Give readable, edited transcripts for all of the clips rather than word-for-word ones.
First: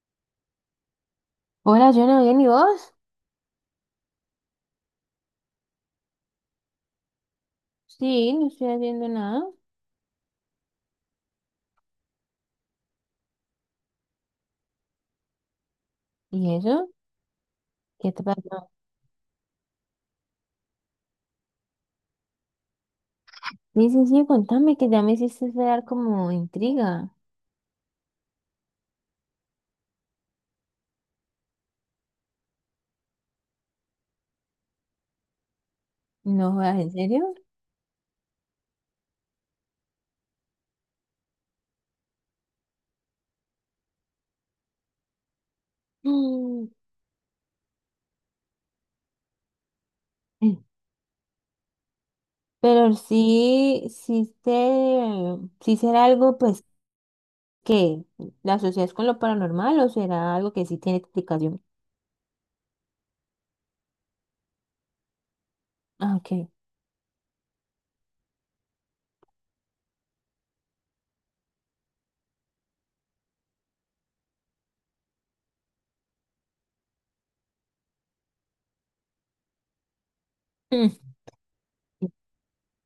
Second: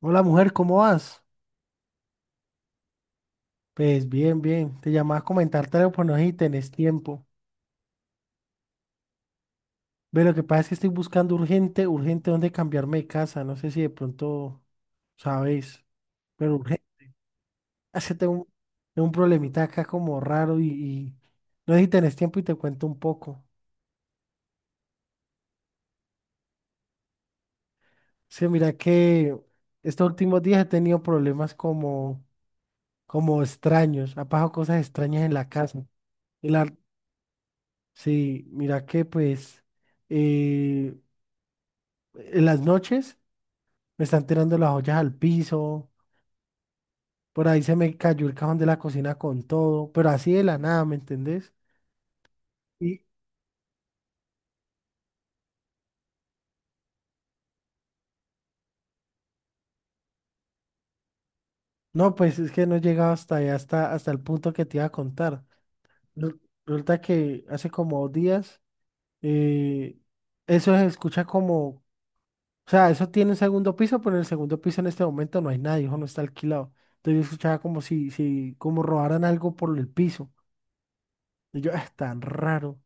Hola mujer, ¿cómo vas? Hola, yo no bien, ¿y vos? Pues bien, bien. Te llamaba a comentarte algo, pero no sé si tenés tiempo. Sí, no estoy haciendo nada. Ve, lo que pasa es que estoy buscando urgente, urgente dónde cambiarme de casa. No sé si de pronto sabes, pero ¿Y urgente. eso? ¿Qué Hace te Tengo un, pasó? tengo un problemita acá como raro y no sé si tenés tiempo y te cuento un poco. Sí, sí, sí, contame que ya me hiciste dar como intriga. Sí, mira que estos últimos días he tenido problemas como, como extraños. Ha pasado cosas extrañas en la casa. Y No la, jodas, ¿en serio? sí, mira que pues... eh, En las noches me están tirando las ollas al piso, Mm. por ahí se me cayó el cajón de la cocina con todo, pero así de la nada, ¿me entendés? Pero Y sí, sí será algo, pues, que la asocias con lo paranormal o será algo que sí tiene explicación. no, pues es que no he llegado hasta ahí, hasta el punto que te iba a contar. Ah, Re- ok. Resulta que hace como dos días, eh, eso se escucha como, o sea, eso tiene un segundo piso, pero en el segundo piso en este momento no hay nadie, hijo, no está alquilado. Entonces yo escuchaba como si, si, como robaran algo por el piso. Mm. Y yo, es tan raro.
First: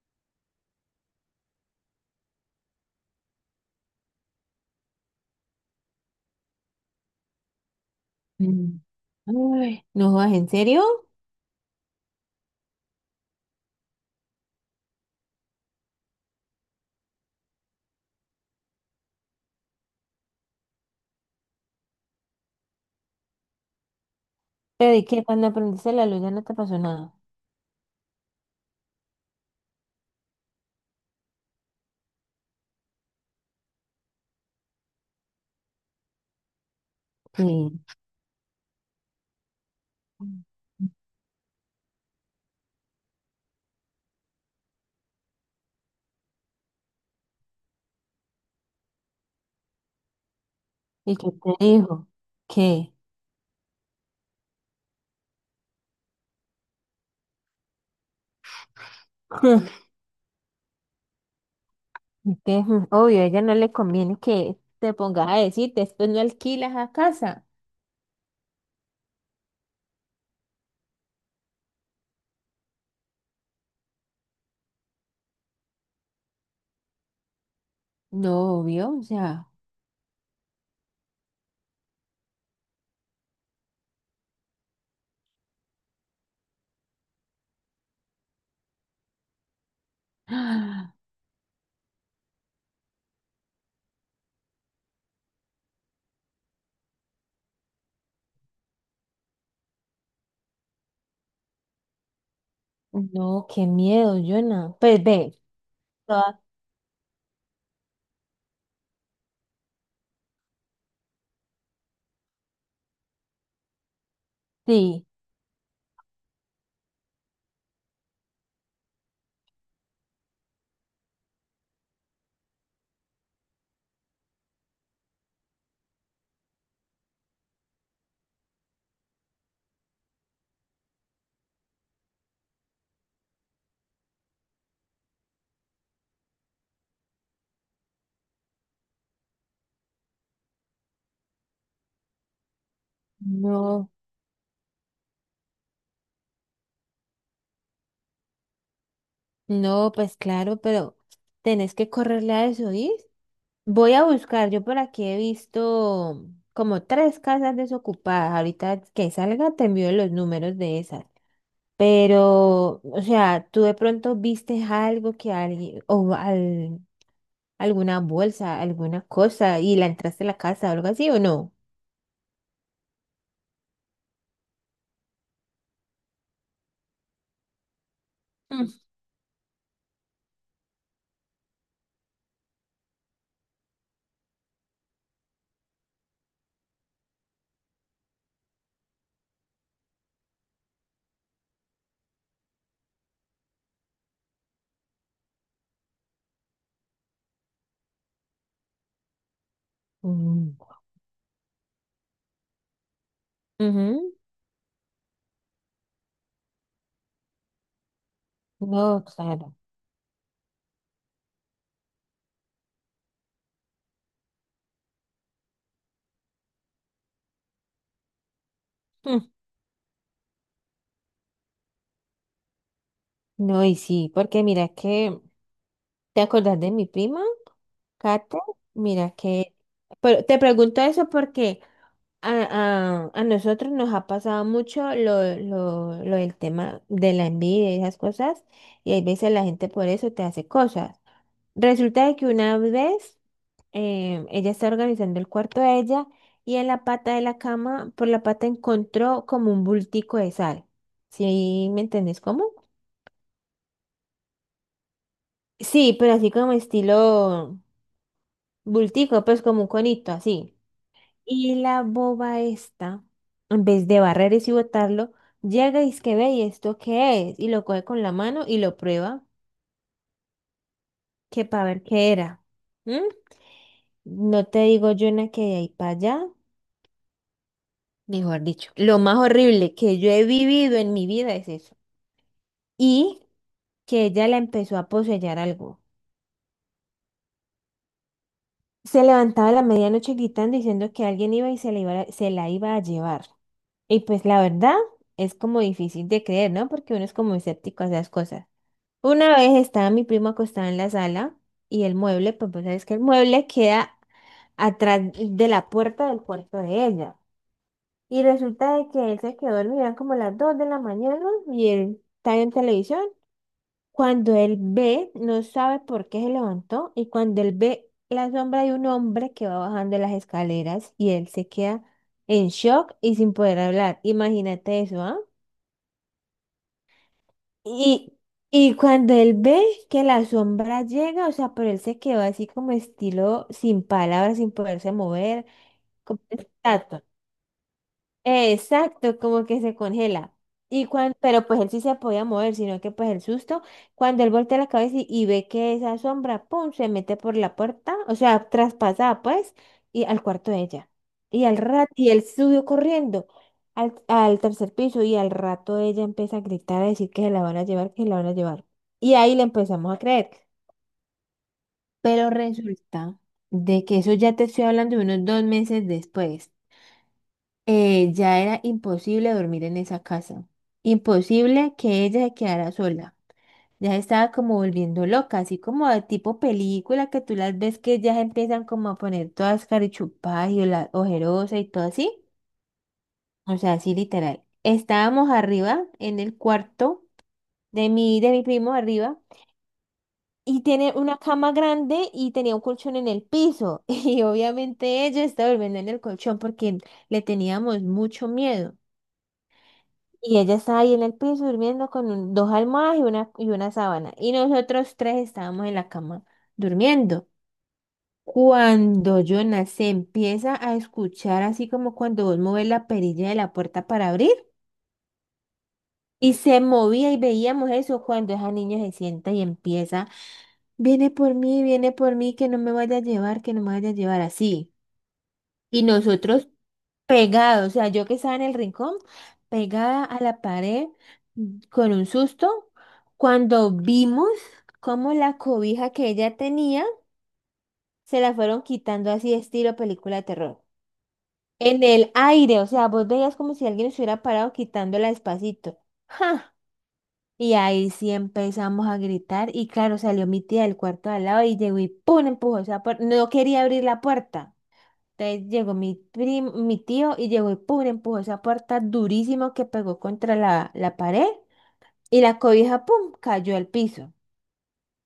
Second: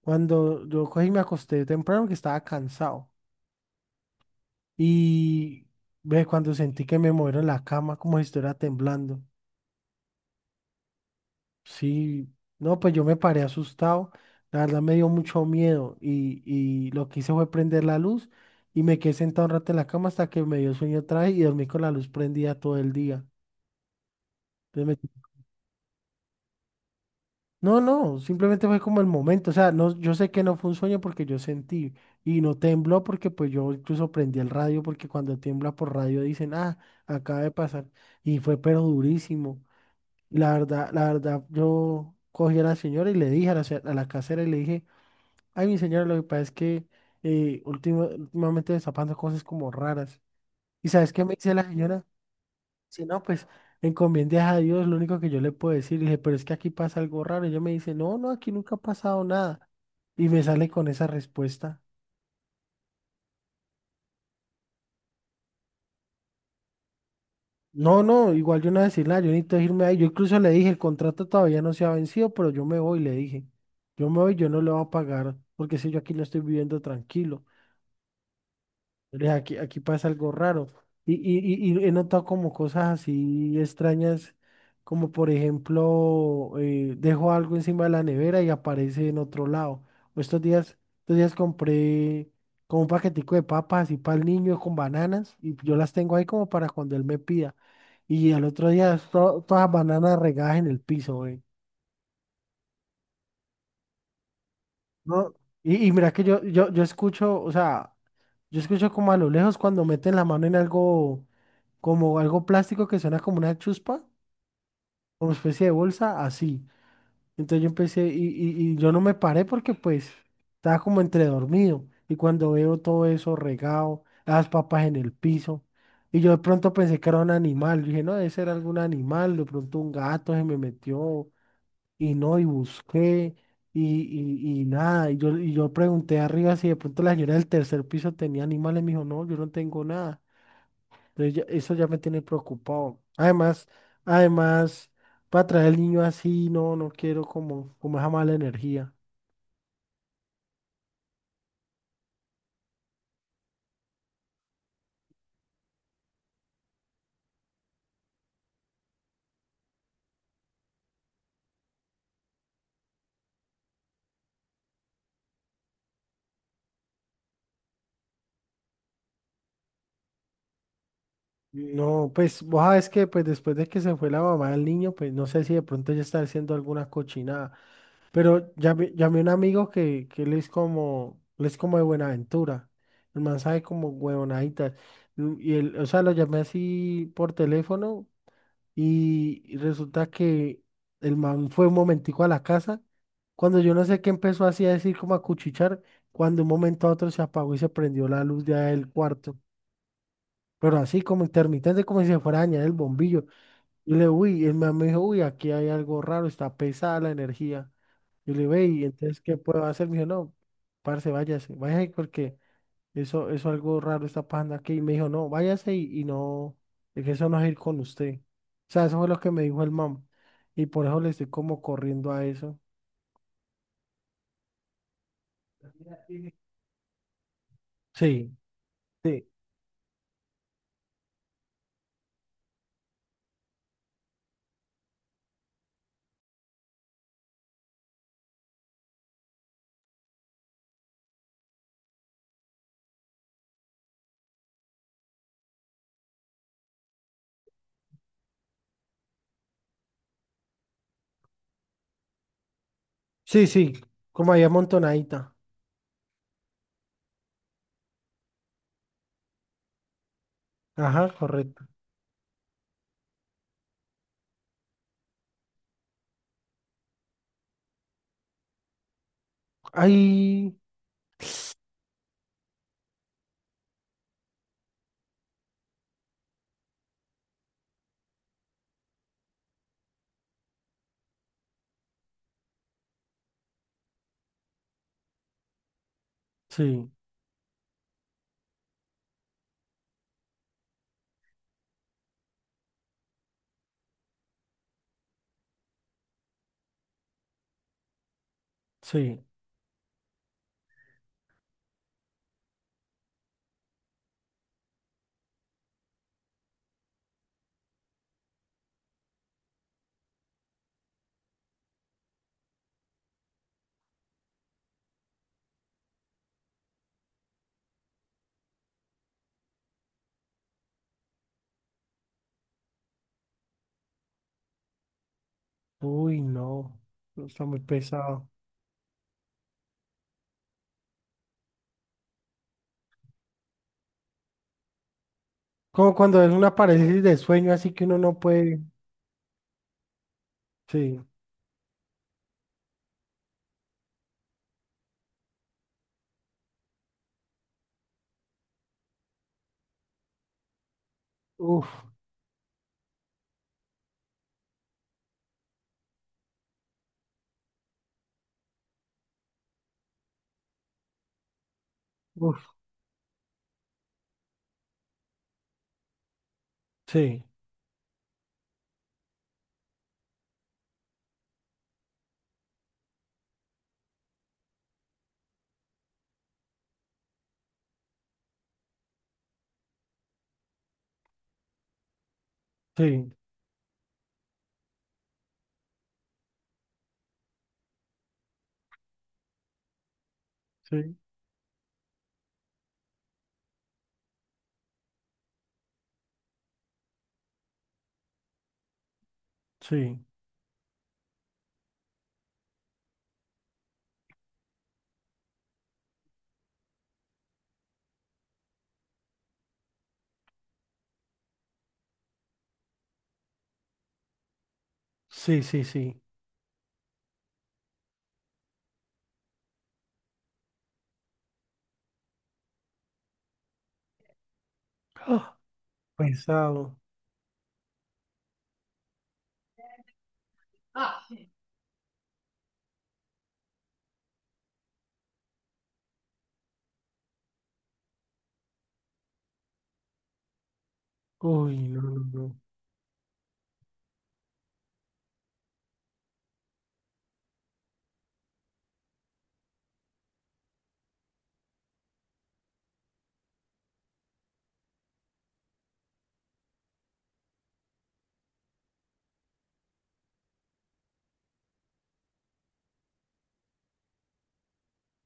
Cuando yo cogí y me acosté temprano que estaba cansado. Y ve cuando sentí que me movieron la cama como si estuviera Mm. temblando. Ay, no jodas, ¿en serio? Sí, no, pues yo me paré asustado. La verdad me dio mucho miedo y lo que hice fue prender la luz y me quedé sentado un rato en la cama hasta que me dio sueño otra vez y dormí con la luz prendida todo el día. Pero Entonces ¿y qué? Cuando aprendiste la luz ya no te pasó nada. no, no, simplemente fue como el momento, o sea, no, yo sé que no fue un sueño porque yo sentí y no tembló porque pues yo incluso prendí el radio porque cuando tiembla por radio dicen, ah, acaba Sí. de pasar y fue pero durísimo. Y la verdad, yo cogí a la señora y le dije a a la casera y le dije, ay, mi señora, lo que pasa es que últimamente me está pasando cosas como raras. ¿Y sabes ¿Y qué qué me te dice la señora? dijo? ¿Qué? Si no, pues encomiendes a Dios, lo único que yo le puedo decir, le dije, pero es que aquí pasa algo raro. Y ella me dice, no, no, aquí nunca ha pasado nada. Y me sale con esa respuesta. ¿Y qué? Obvio, a ella no le conviene que te pongas a decir, después no alquilas a casa. No, no, igual yo no voy a decir nada, yo necesito irme ahí. Yo incluso le dije, el contrato todavía no se ha vencido, pero yo me voy, le dije. Yo me voy, yo no le voy a pagar, porque si yo aquí no estoy viviendo tranquilo. No, obvio, o Ve, sea. Aquí pasa algo raro. Y, y, y y he notado como cosas así extrañas, como por ejemplo, dejo algo encima de la nevera y aparece en otro lado. O estos días compré como un paquetico de papas y para el niño con bananas y yo las tengo ahí como para cuando él me pida. Y al otro día todas las bananas regadas en el piso, güey. No, qué miedo, Jonah. Pues No, ve, y mira que toda- yo escucho, o sea, yo escucho como a lo lejos cuando meten la mano en algo. Como algo plástico que suena como una chuspa, sí, como especie de bolsa, así. Entonces yo empecé y yo no me paré porque pues estaba como entre dormido. Y cuando veo todo eso regado, las papas en el piso, y yo de pronto pensé que era un animal. Yo dije, no, debe ser algún animal, de pronto un gato se me metió y no, y busqué. Y, y nada, y yo pregunté arriba si de pronto la señora del tercer piso tenía animales, me dijo, no, yo no tengo nada. Entonces eso ya me tiene preocupado. Además, no, además, para traer al niño así, no, no quiero como, como esa mala energía. no, pues claro, pero tenés que correrle a eso, ¿y? Voy a buscar, yo por aquí he visto como tres casas desocupadas. Ahorita que salga te envío los números de esas. Pero, o sea, tú de pronto viste algo que alguien, alguna bolsa, alguna cosa, y la entraste a la casa o algo así, ¿o no? No, pues vos sabes que pues después de que se fue la mamá del niño, pues no sé si de pronto ella está haciendo alguna cochinada. Pero Mm. Llamé a un amigo que él es como de Buenaventura. El man sabe como huevonaditas. Y él, o sea, lo llamé así por teléfono. Y resulta que el man fue un momentico a la casa. Cuando yo no sé qué empezó así a decir como a cuchichar, cuando un momento a otro se apagó y se prendió la luz ya del cuarto. Mm, Pero así como intermitente, como si se fuera a dañar el bombillo. Y le, ujú. uy, el man me dijo, uy, aquí hay algo raro, está pesada la energía. Y le, ve, y No, entonces, ¿qué claro. puedo hacer? Me dijo, no, parce, váyase, váyase porque eso algo raro está pasando aquí. Y me dijo, no, váyase y no, es que eso no es ir con usted. O sea, eso fue lo Mm, que me dijo el mam. Y por eso le estoy como corriendo a eso. no, y sí, porque mira que, ¿te acordás de mi prima, Sí, Kate? Mira sí, que, pero te pregunto eso porque a nosotros nos ha pasado mucho lo del tema de la envidia y esas cosas, y hay veces la gente por eso te hace cosas. Resulta de que una vez ella estaba organizando el cuarto de ella y en la pata de la cama, por la pata encontró como un bultico de sal. ¿Sí me entendés cómo? sí, sí, como ahí amontonadita. Sí, pero así como estilo bultico, pues como un conito, así. Ajá, Y correcto. la boba esta, en vez de barrer y botarlo, llega y es que ve, ¿y esto qué es? Y lo coge con la mano y lo prueba, Ay, que para ver qué era. ¿Mm? No te digo, yo una que de ahí para allá. Mejor dicho, lo más horrible que yo he vivido en mi vida es eso. Y que ella la empezó a poseer algo. sí, Se levantaba a la medianoche gritando diciendo que alguien iba y se la iba a llevar. Y pues la verdad es como difícil de creer, ¿no? Porque uno es como escéptico a esas cosas. sí. Una vez estaba mi primo acostado en la sala y el mueble, pues vos sabes que el mueble queda atrás de la puerta del cuarto de ella. Y resulta de que él se quedó dormido, eran como las 2 de la mañana y él estaba en televisión. Cuando él ve, no sabe por qué se levantó y cuando él ve la sombra de un hombre que va bajando las escaleras y él se queda en shock y sin poder hablar. Imagínate eso, ¿ah? Uy, no, eso está muy Y, pesado. y cuando él ve que la sombra llega, o sea, pero él se quedó así como estilo sin palabras, sin poderse mover, Como como cuando es una una parálisis estatua. de sueño, así que uno no puede. Exacto, como que se congela. Y Sí, cuan- pero pues él sí se podía mover, sino que pues el susto, cuando él voltea la cabeza y ve que esa sombra, pum, se mete por la puerta, o sea, traspasada pues, y al cuarto de ella. Y al uf, rato, y él subió corriendo al tercer piso y al rato ella empieza a gritar, a decir que se la van a llevar, que se la van a llevar. Y ahí le empezamos a creer. Pero uf, resulta de que eso ya te estoy hablando de unos 2 meses después. sí, Ya era imposible dormir en esa casa, imposible que ella se quedara sola. Ya se estaba como volviendo loca, así como de tipo película que tú las ves que ya se empiezan como a poner todas carichupadas y ojerosa y todo así. sí, O sea, así literal. Estábamos arriba en el cuarto de mi primo arriba y tiene sí, una cama grande y tenía un colchón en el piso y obviamente ella estaba durmiendo en el colchón porque le teníamos mucho miedo. sí, Y ella estaba ahí en el piso durmiendo con dos almohadas y una sábana. Y nosotros tres estábamos en la cama durmiendo. Cuando Jonas se empieza a escuchar así como cuando vos mueves la perilla de la puerta para abrir sí, sí, sí. y se movía y veíamos eso cuando esa niña se sienta y empieza, viene por mí, que no me vaya a llevar, que no me vaya a llevar así. Y nosotros Pesado. pegado, o sea, yo que estaba en el rincón, pegada a la pared, Ah. Con un susto, cuando vimos cómo la cobija que ella tenía se la fueron quitando así estilo película de terror. Uy, no, En no, el no. aire, o sea, vos veías como si alguien se hubiera parado quitándola despacito. ¡Ja! Y ahí sí empezamos a gritar y claro, salió mi tía del cuarto de al lado y llegó y ¡pum!, empujó esa puerta. No quería abrir la puerta. Entonces llegó mi tío y llegó y pum, le empujó esa puerta durísimo que pegó contra la pared y la cobija, pum, cayó al piso.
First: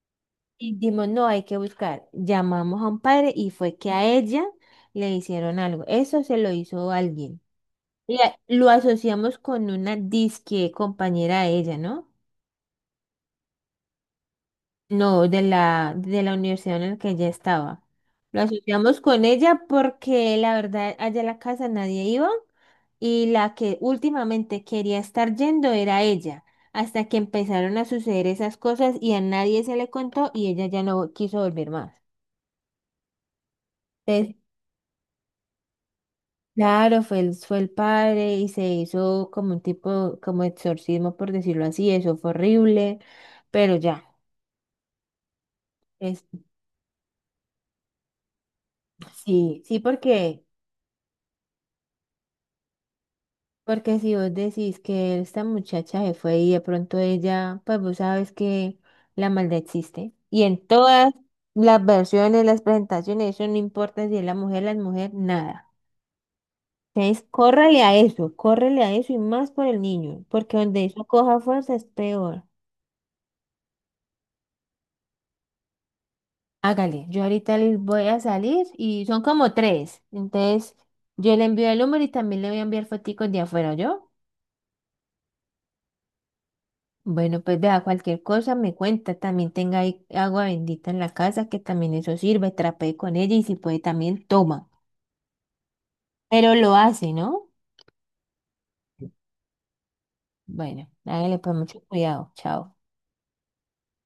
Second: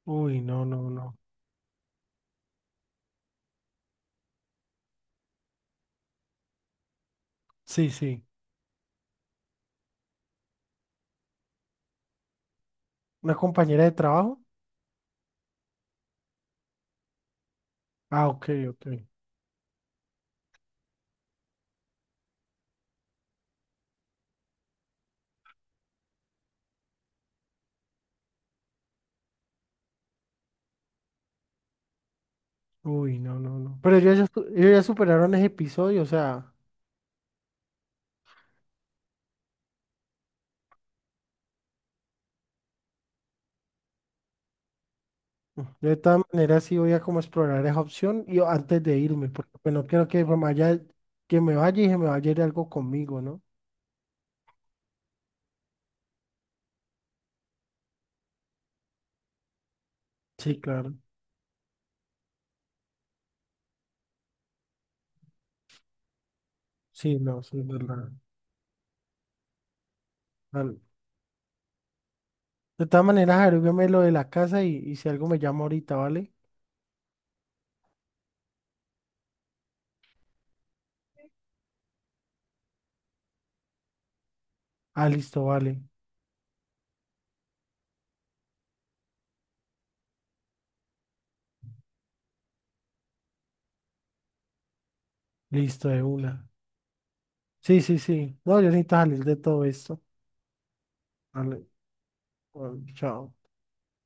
Uy, no, Y no, dijimos, no. no, hay que buscar. Llamamos a un padre y fue que a ella le hicieron algo. Eso se lo hizo alguien. Sí, sí. Lo asociamos con una disque compañera de ella, ¿no? ¿Una compañera de trabajo? No, de la universidad en la que ella estaba. Ah, Lo ok, ok. asociamos con ella porque la verdad allá a la casa nadie iba y la que últimamente quería estar yendo era ella, hasta que empezaron a suceder esas cosas y a nadie se le contó y ella ya no quiso volver más. Uy, no, no, no. Pero ellos ya, Entonces, ellos ya superaron ese episodio, o sea, claro, fue el, padre y se hizo como un tipo, como exorcismo, por decirlo así, eso fue horrible, pero ya, yo de todas es, maneras sí voy a como explorar esa opción y antes de irme, porque sí, pues sí, no quiero porque... que me vaya y se me vaya a ir algo conmigo, ¿no? Porque si vos decís que esta muchacha se fue y de pronto ella, pues vos sabes que la maldad existe. Y Sí, en claro. todas las versiones, las presentaciones, eso no importa si es la mujer, nada. Sí, Entonces, no, sí, es verdad. Córrele a eso y más por el niño, porque Vale. donde eso coja fuerza es peor. De todas maneras, averígüeme lo de la casa y si algo me llama ahorita, ¿vale? Hágale, yo ahorita les voy a salir y son como tres. Entonces, yo le envío el número y también le voy a enviar foticos de afuera, ¿yo? Ah, listo, vale. Bueno, pues vea, cualquier cosa me cuenta, también tenga ahí agua bendita en la casa, que también eso sirve, trapee con ella y si puede también toma. Listo, de una. Pero lo hace, ¿no? Sí, sí, sí. No, yo necesito salir de todo esto. Bueno, hágale pues Vale, mucho cuidado, chao. bueno, chao.